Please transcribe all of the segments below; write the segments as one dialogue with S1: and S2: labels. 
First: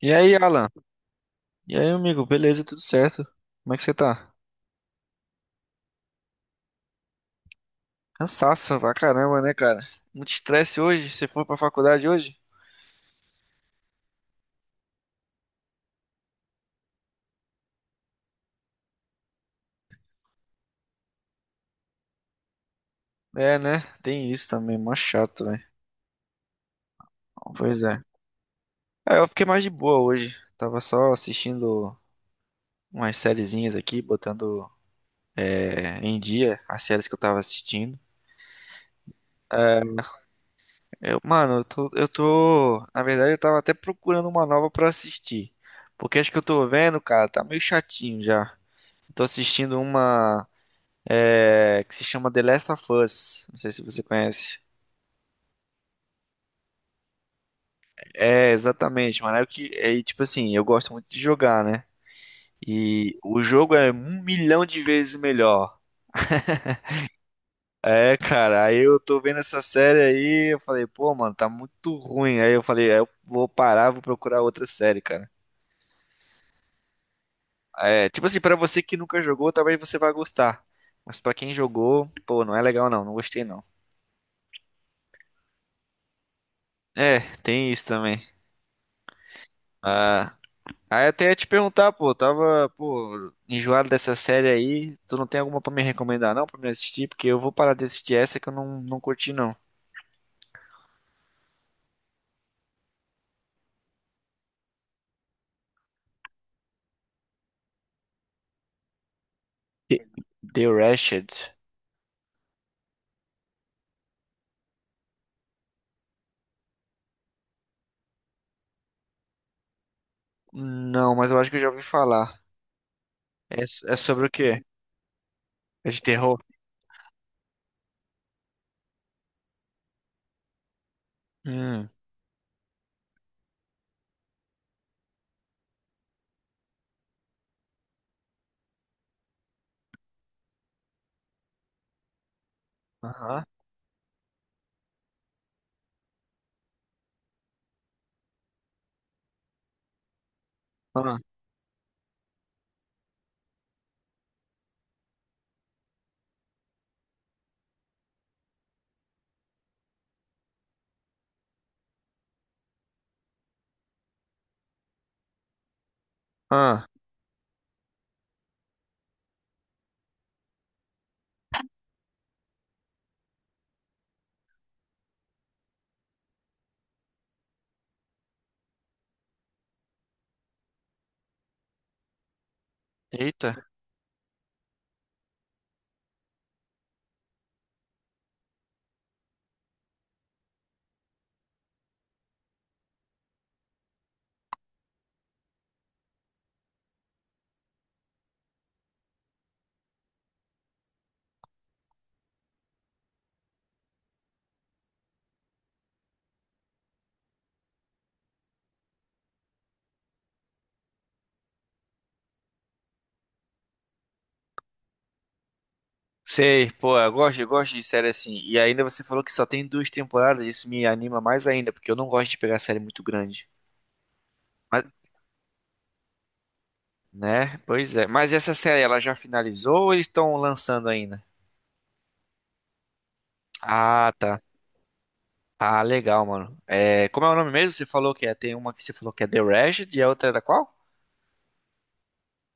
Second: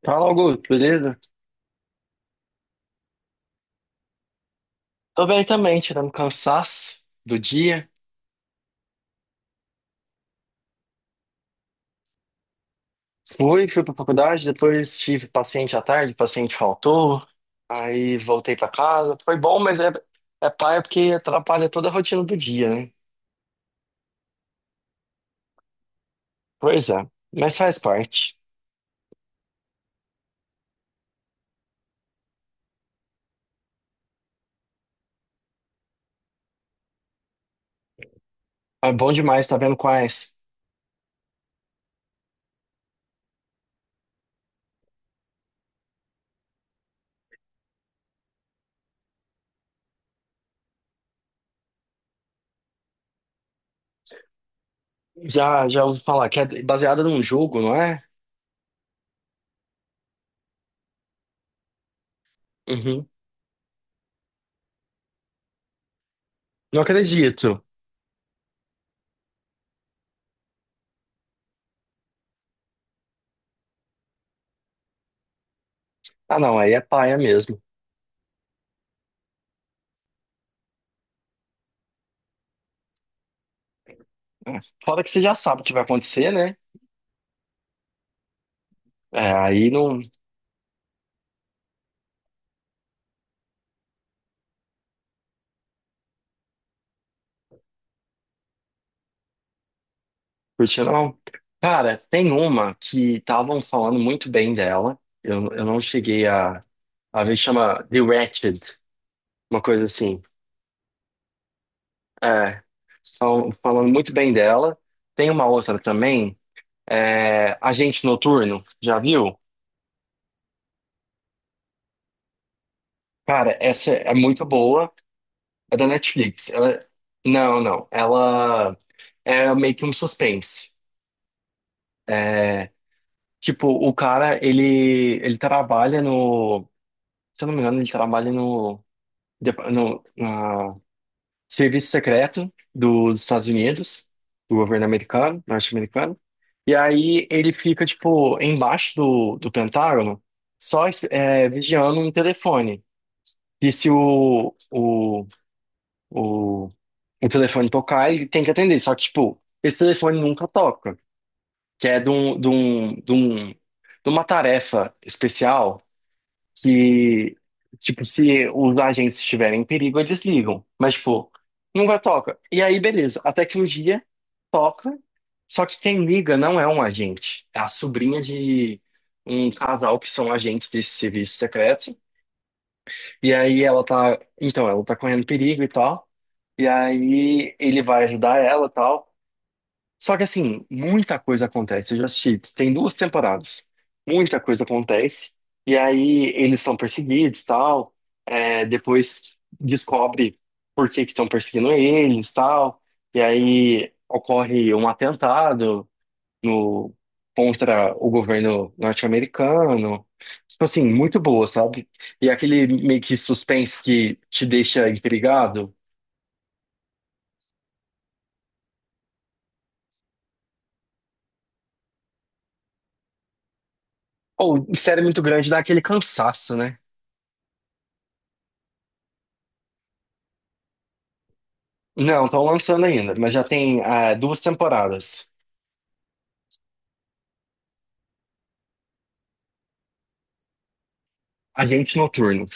S1: E
S2: Fala,
S1: aí,
S2: Augusto,
S1: Alan?
S2: beleza?
S1: E aí, amigo? Beleza, tudo certo? Como é que você tá?
S2: Tô bem também, tirando cansaço do dia.
S1: Cansaço pra caramba, né, cara? Muito estresse hoje? Você foi pra faculdade hoje?
S2: Fui pra faculdade, depois tive paciente à tarde, paciente faltou, aí voltei pra casa. Foi bom, mas é paia porque atrapalha toda a rotina do dia, né?
S1: É, né? Tem isso também, mó chato, velho.
S2: Pois é, mas faz
S1: Pois é.
S2: parte.
S1: Eu fiquei mais de boa hoje. Tava só assistindo umas sériezinhas aqui, botando em dia as séries que eu tava assistindo.
S2: É bom demais, tá vendo quais?
S1: Eu, mano, eu tô. Na verdade, eu tava até procurando uma nova pra assistir. Porque acho que eu tô vendo, cara, tá meio chatinho já. Tô assistindo uma. Que se chama The Last of Us. Não sei se você conhece.
S2: Já ouvi falar que é baseada num jogo, não é?
S1: É, exatamente, mano. É o que, é, e, tipo assim, eu gosto muito de jogar, né?
S2: Uhum.
S1: E o jogo é um milhão de vezes melhor.
S2: Não acredito.
S1: É, cara, aí eu tô vendo essa série aí, eu falei, pô, mano, tá muito ruim. Aí eu falei, eu vou parar, vou procurar outra série, cara.
S2: Ah, não, aí é paia mesmo.
S1: É, tipo assim, pra você que nunca jogou, talvez você vá gostar. Mas pra quem jogou, pô, não é legal não, não gostei não.
S2: É. Fora que você já sabe o que vai acontecer, né?
S1: É, tem isso também.
S2: É, aí não.
S1: Ah, Aí eu até ia te perguntar, pô, eu tava, pô, enjoado dessa série aí. Tu não tem alguma pra me recomendar, não, pra me assistir? Porque eu vou parar de assistir essa que eu não, não curti, não.
S2: Curtiu, não? Cara, tem uma que estavam falando muito bem dela. Eu não cheguei a ver, chama The Wretched, uma coisa
S1: The
S2: assim.
S1: The Wretched?
S2: É, estão falando muito bem dela. Tem uma outra também, Agente Noturno, já viu?
S1: Não, mas eu acho que eu já ouvi falar.
S2: Cara, essa
S1: É
S2: é
S1: sobre o
S2: muito
S1: quê?
S2: boa, é da
S1: É de terror?
S2: Netflix. Não, ela é meio que um suspense.
S1: Hum,
S2: É, tipo, o cara, ele trabalha no... Se eu não me engano, ele trabalha no Depa- no, na- serviço secreto dos
S1: aham,
S2: Estados Unidos, do governo americano, norte-americano. E aí ele fica, tipo, embaixo do Pentágono, só
S1: ah.
S2: vigiando um telefone. E se o, o telefone tocar, ele tem que atender. Só que, tipo, esse telefone nunca toca, que é de uma tarefa especial
S1: Aham.
S2: que, tipo, se os agentes estiverem em perigo, eles ligam. Mas, tipo, nunca toca. E aí, beleza. Até que um dia toca. Só que quem liga não é um agente. É a sobrinha de um casal que são agentes desse serviço secreto. E
S1: Eita.
S2: aí ela tá. Então, ela tá correndo perigo e tal. E aí ele vai ajudar ela e tal. Só que assim, muita coisa acontece. Eu já assisti, tem duas temporadas. Muita coisa acontece. E aí eles são perseguidos, tal. É, depois descobre por que que estão perseguindo eles, tal. E aí ocorre um atentado no contra o governo norte-americano. Tipo assim, muito boa, sabe? E aquele meio que suspense que te deixa intrigado.
S1: Sei, pô, eu gosto de série assim. E ainda você falou que só tem 2 temporadas, isso me anima mais ainda, porque eu não gosto de pegar série muito grande.
S2: Ou série muito grande dá aquele cansaço, né?
S1: Né? Pois é. Mas essa série, ela já finalizou ou eles estão lançando ainda?
S2: Não, estão lançando ainda, mas já tem
S1: Ah, tá.
S2: duas temporadas.
S1: Ah, legal, mano. É, como é o nome mesmo? Você falou que é, tem uma que você falou que é The Rashed e a outra era qual?
S2: Agente Noturno.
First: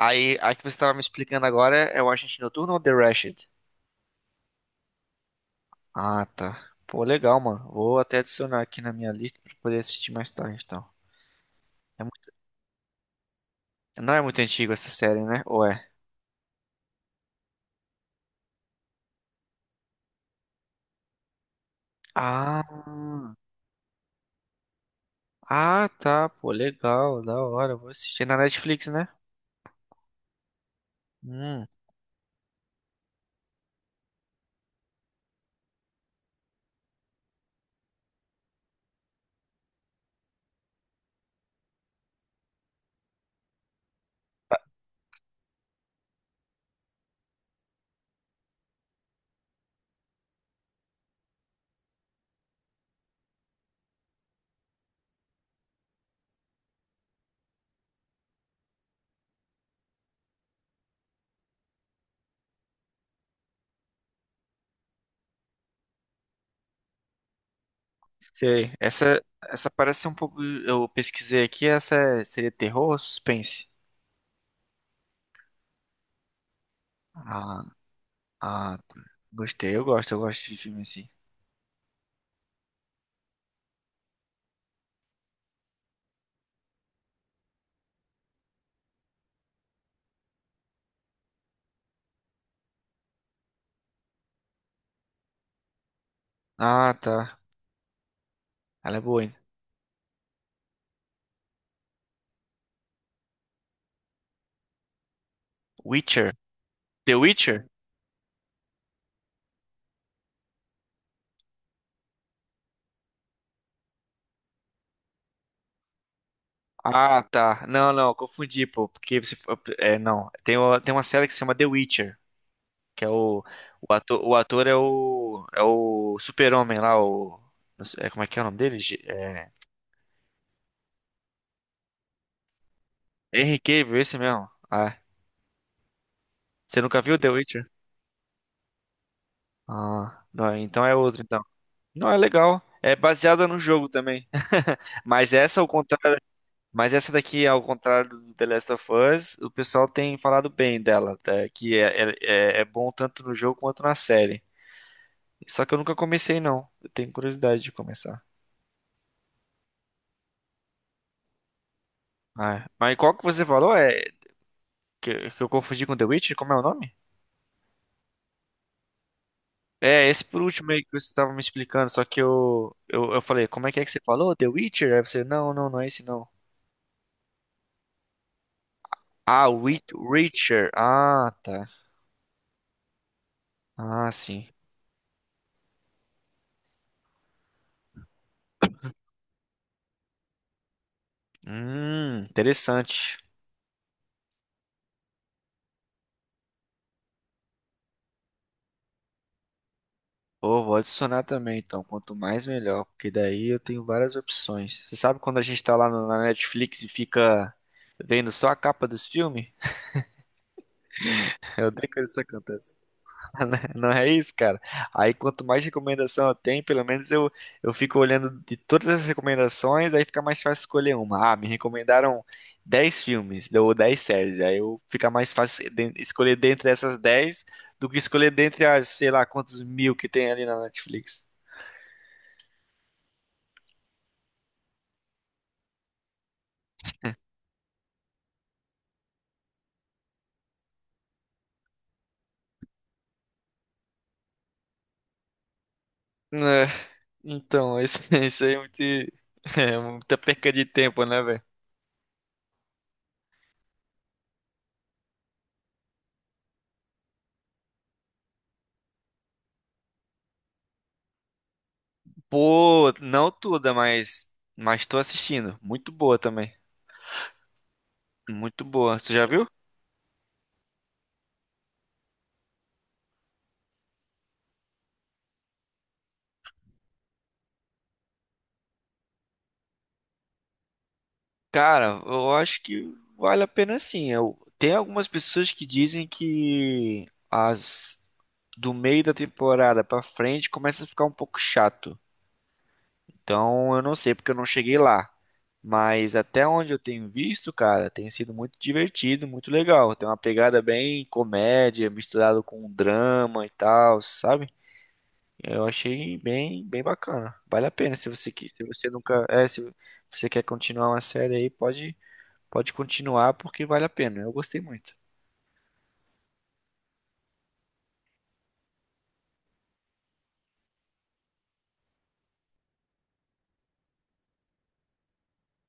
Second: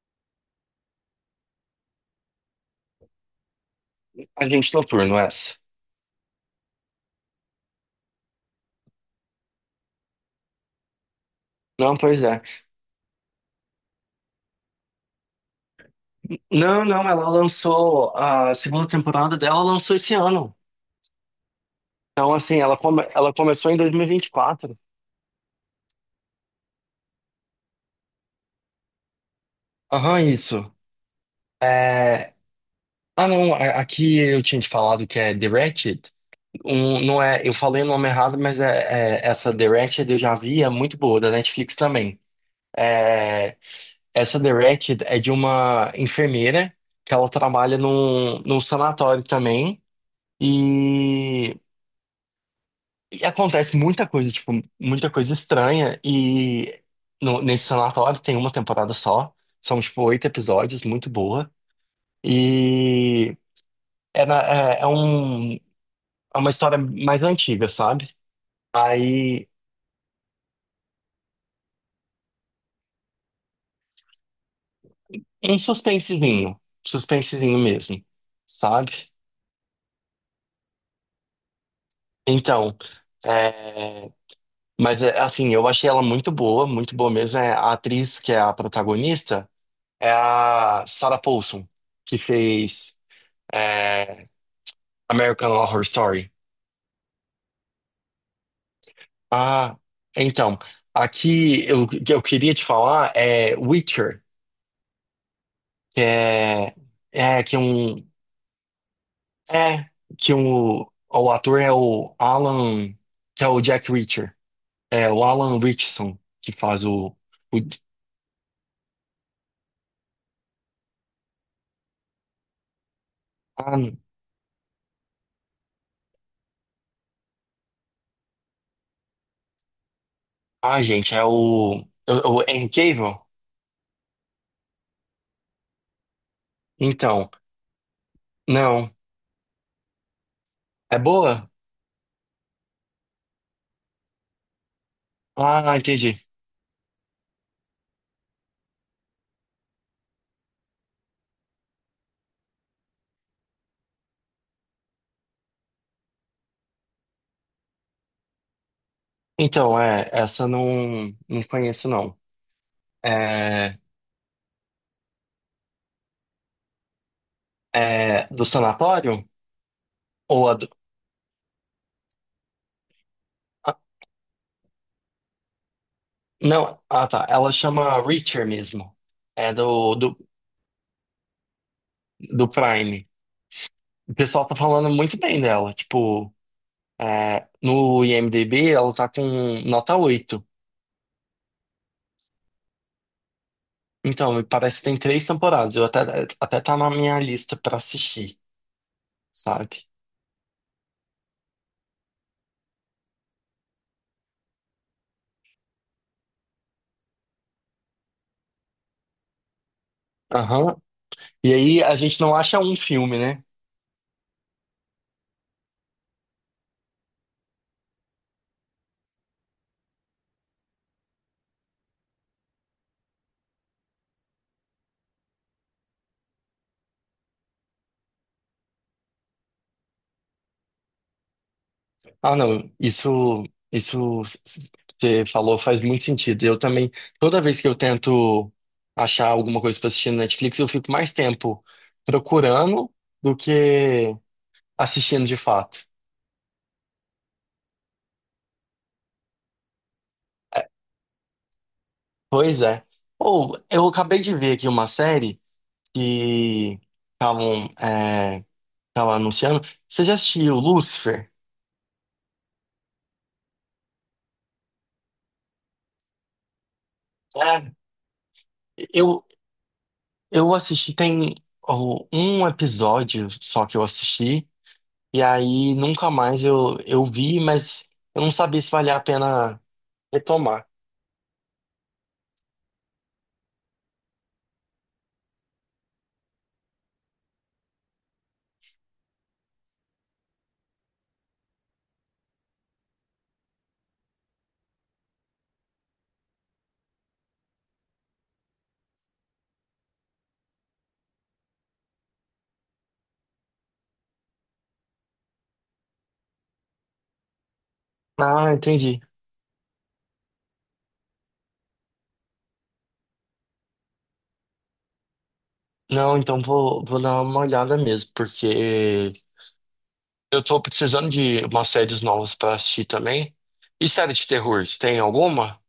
S1: Aí, a que você tava me explicando agora é o Agente Noturno ou The Rashed?
S2: Agente Noturno, essa.
S1: Ah, tá. Pô, legal, mano. Vou até adicionar aqui na minha lista pra poder assistir mais tarde, então.
S2: Não,
S1: É
S2: pois
S1: muito-
S2: é.
S1: Não é muito antigo essa série, né? Ou é?
S2: Não, ela lançou a segunda temporada dela, ela lançou esse ano. Então, assim,
S1: Ah,
S2: ela começou em 2024.
S1: ah, tá. Pô, legal, da hora. Vou assistir na Netflix, né?
S2: Aham, isso.
S1: Hum.
S2: É... Ah, não, aqui eu tinha te falado que é The Ratched. Não é, eu falei o nome errado, mas essa The Ratched eu já vi, é muito boa, da Netflix também. Essa The Wretched é de uma enfermeira que ela trabalha num sanatório também. E, e acontece muita coisa, tipo, muita coisa estranha. E nesse sanatório tem uma temporada só. São, tipo, oito episódios, muito boa. E é, na- é, é um, é uma história mais antiga, sabe?
S1: Sei. Essa,
S2: Aí,
S1: essa parece um pouco. Eu pesquisei aqui, seria terror ou suspense?
S2: um suspensezinho. Suspensezinho
S1: Ah,
S2: mesmo,
S1: ah,
S2: sabe?
S1: gostei, eu gosto de filme assim.
S2: Então. é, Mas, é, assim, eu achei ela muito boa mesmo. É, a atriz que é a protagonista é a Sarah Paulson, que fez é, American Horror Story.
S1: Ah, tá. Ela é boa, hein?
S2: Ah, então, que eu queria te falar é Witcher, que
S1: Witcher? The
S2: é que é
S1: Witcher?
S2: um é que um, o ator é o Alan, que é o Jack Reacher. É o Alan Richardson que faz
S1: Ah,
S2: o
S1: tá. Não, não, confundi, pô. Porque você. É, não. Tem uma série que se chama The Witcher, que é o.
S2: ah,
S1: O ator é o. É o Super-Homem lá, o. não sei- é, Como é que é o nome dele?
S2: gente, é o Henry Cavill.
S1: Henry Cavill, esse mesmo. Ah, você nunca viu The
S2: Então,
S1: Witcher?
S2: não.
S1: Ah, não, então é
S2: É
S1: outro, então.
S2: boa?
S1: Não, é legal. É baseada no jogo também. Mas essa ao
S2: Ah, entendi.
S1: contrário, mas essa daqui ao contrário do The Last of Us, o pessoal tem falado bem dela, tá? É é bom tanto no jogo quanto na série. Só que eu nunca comecei não. Eu tenho curiosidade de começar.
S2: Então, é, essa não, não conheço, não.
S1: Ah, é. Mas qual que você falou?
S2: É,
S1: Que eu confundi com The Witcher? Como é o nome?
S2: é do sanatório?
S1: É, esse por
S2: Ou a do...
S1: último aí que você estava me explicando, só que eu falei, como é
S2: ah,
S1: que é que você falou? The Witcher? Aí você, não é esse não.
S2: não, ah tá, ela chama Reacher mesmo. É
S1: Witcher. Ah, tá.
S2: do Prime.
S1: Ah,
S2: O
S1: sim.
S2: pessoal tá falando muito bem dela. Tipo, é, no IMDb ela tá com nota oito.
S1: Interessante.
S2: Então, me parece que tem três temporadas. Até tá na minha lista pra assistir, sabe?
S1: Pô, vou adicionar também, então. Quanto mais, melhor. Porque daí eu tenho várias opções. Você sabe quando a gente tá lá na Netflix e fica vendo só a capa dos filmes?
S2: Aham. E
S1: Eu
S2: aí
S1: odeio
S2: a
S1: quando
S2: gente
S1: isso
S2: não acha
S1: acontece.
S2: um filme, né?
S1: Não é isso, cara. Aí quanto mais recomendação eu tenho, pelo menos eu fico olhando de todas as recomendações, aí fica mais fácil escolher uma. Ah, me recomendaram 10 filmes ou 10 séries. Aí eu fica mais fácil escolher dentre essas 10 do que escolher dentre as, sei lá, quantos mil que tem ali na Netflix.
S2: Ah, não, isso que você falou faz muito sentido. Eu também, toda vez que eu tento achar alguma coisa pra assistir no Netflix, eu fico mais tempo procurando do que assistindo de fato.
S1: É, esse, esse aí é muito, é muita perca de
S2: É,
S1: tempo, né, velho?
S2: pois é. Ou eu acabei de ver aqui uma série que estavam é, tavam anunciando. Você já assistiu Lucifer?
S1: Pô, não toda, mas tô assistindo. Muito boa também.
S2: É,
S1: Muito boa. Tu já
S2: eu,
S1: viu?
S2: eu assisti, tem ó, um episódio só que eu assisti. E aí nunca mais eu vi, mas eu não sabia se valia a pena retomar.
S1: Cara, eu acho que vale a pena sim. Eu, tem algumas pessoas que dizem que as do meio da temporada pra frente começa a ficar um pouco chato. Então eu não sei porque eu não cheguei lá. Mas até onde eu tenho visto, cara, tem sido muito divertido, muito legal. Tem uma pegada bem comédia, misturado com drama e tal, sabe? Eu achei bem bacana. Vale a pena
S2: Ah,
S1: se você
S2: entendi.
S1: nunca, se você quer continuar uma série aí, pode continuar porque vale a pena. Eu gostei muito.
S2: Não, então vou dar uma olhada mesmo, porque eu tô precisando de umas séries novas pra assistir também. E série de terror, você tem alguma?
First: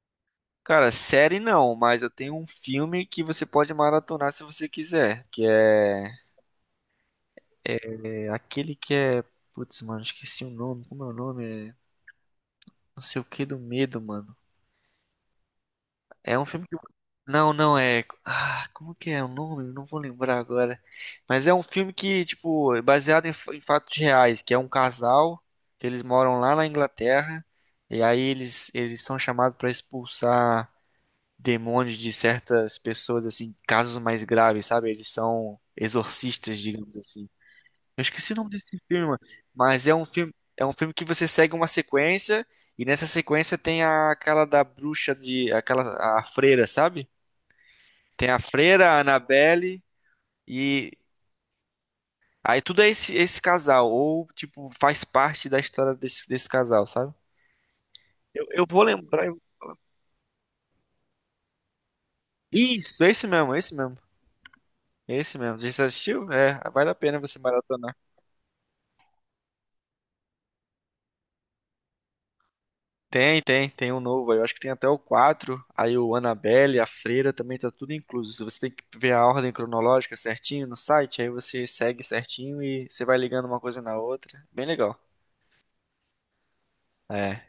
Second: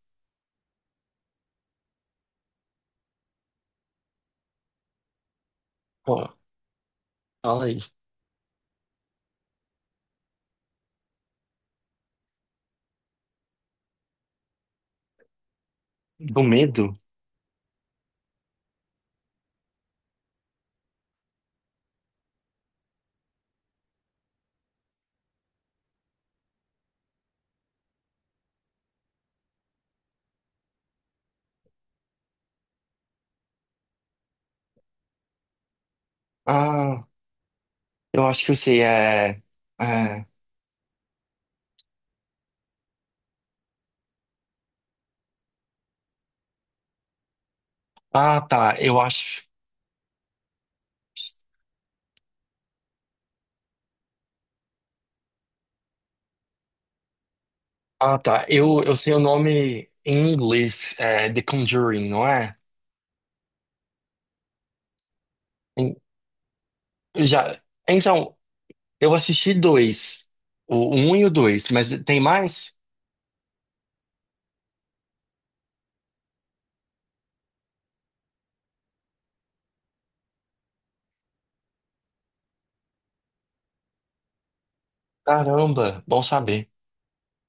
S1: Cara, série não, mas eu tenho um filme que você pode maratonar se você quiser.
S2: Pô, fala aí.
S1: É aquele que é. Putz, mano, esqueci o nome. Como é o nome? É... Não sei o que do medo, mano. É
S2: Do
S1: um filme que.
S2: medo?
S1: Não, não é. Ah, como que é o nome? Eu não vou lembrar agora. Mas é um filme que, tipo, é baseado em, em fatos reais, que é um casal que eles moram lá na Inglaterra e aí eles são chamados pra expulsar demônios de certas pessoas, assim, casos mais graves, sabe? Eles são exorcistas, digamos
S2: Ah,
S1: assim. Eu
S2: eu
S1: esqueci o
S2: acho
S1: nome
S2: que eu
S1: desse
S2: sei,
S1: filme, mano,
S2: é...
S1: mas
S2: é...
S1: é um filme que você segue uma sequência e nessa sequência tem a, aquela da bruxa de, aquela a freira, sabe? Tem a
S2: Ah, tá,
S1: freira, a
S2: eu acho...
S1: Annabelle e aí tudo é esse casal ou tipo faz parte da história desse casal, sabe?
S2: Ah, tá,
S1: Eu vou
S2: eu sei o
S1: lembrar. Eu-
S2: nome em inglês, é The Conjuring, não é?
S1: Isso, É esse mesmo. Já
S2: Em-
S1: assistiu? É, vale a pena você
S2: Já...
S1: maratonar.
S2: Então, eu assisti dois, o um e o dois, mas tem mais?
S1: Tem um novo aí. Eu acho que tem até o 4. Aí o Annabelle, a Freira também tá tudo incluso. Você tem que ver a ordem cronológica certinho no site, aí você segue certinho e você vai ligando uma coisa na outra. Bem legal.
S2: Caramba, bom saber.
S1: É.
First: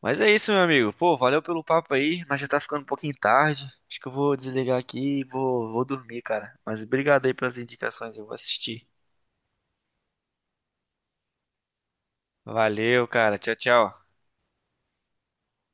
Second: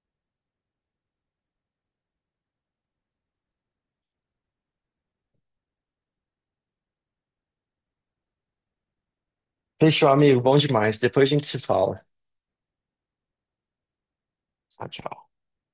S1: Mas é isso, meu amigo. Pô, valeu pelo papo aí, mas já tá ficando um pouquinho tarde. Acho que eu vou desligar aqui e vou dormir, cara. Mas obrigado aí pelas indicações, eu vou assistir.
S2: Fechou, amigo, bom demais. Depois a gente se fala.
S1: Valeu, cara. Tchau, tchau.
S2: Tchau, tchau.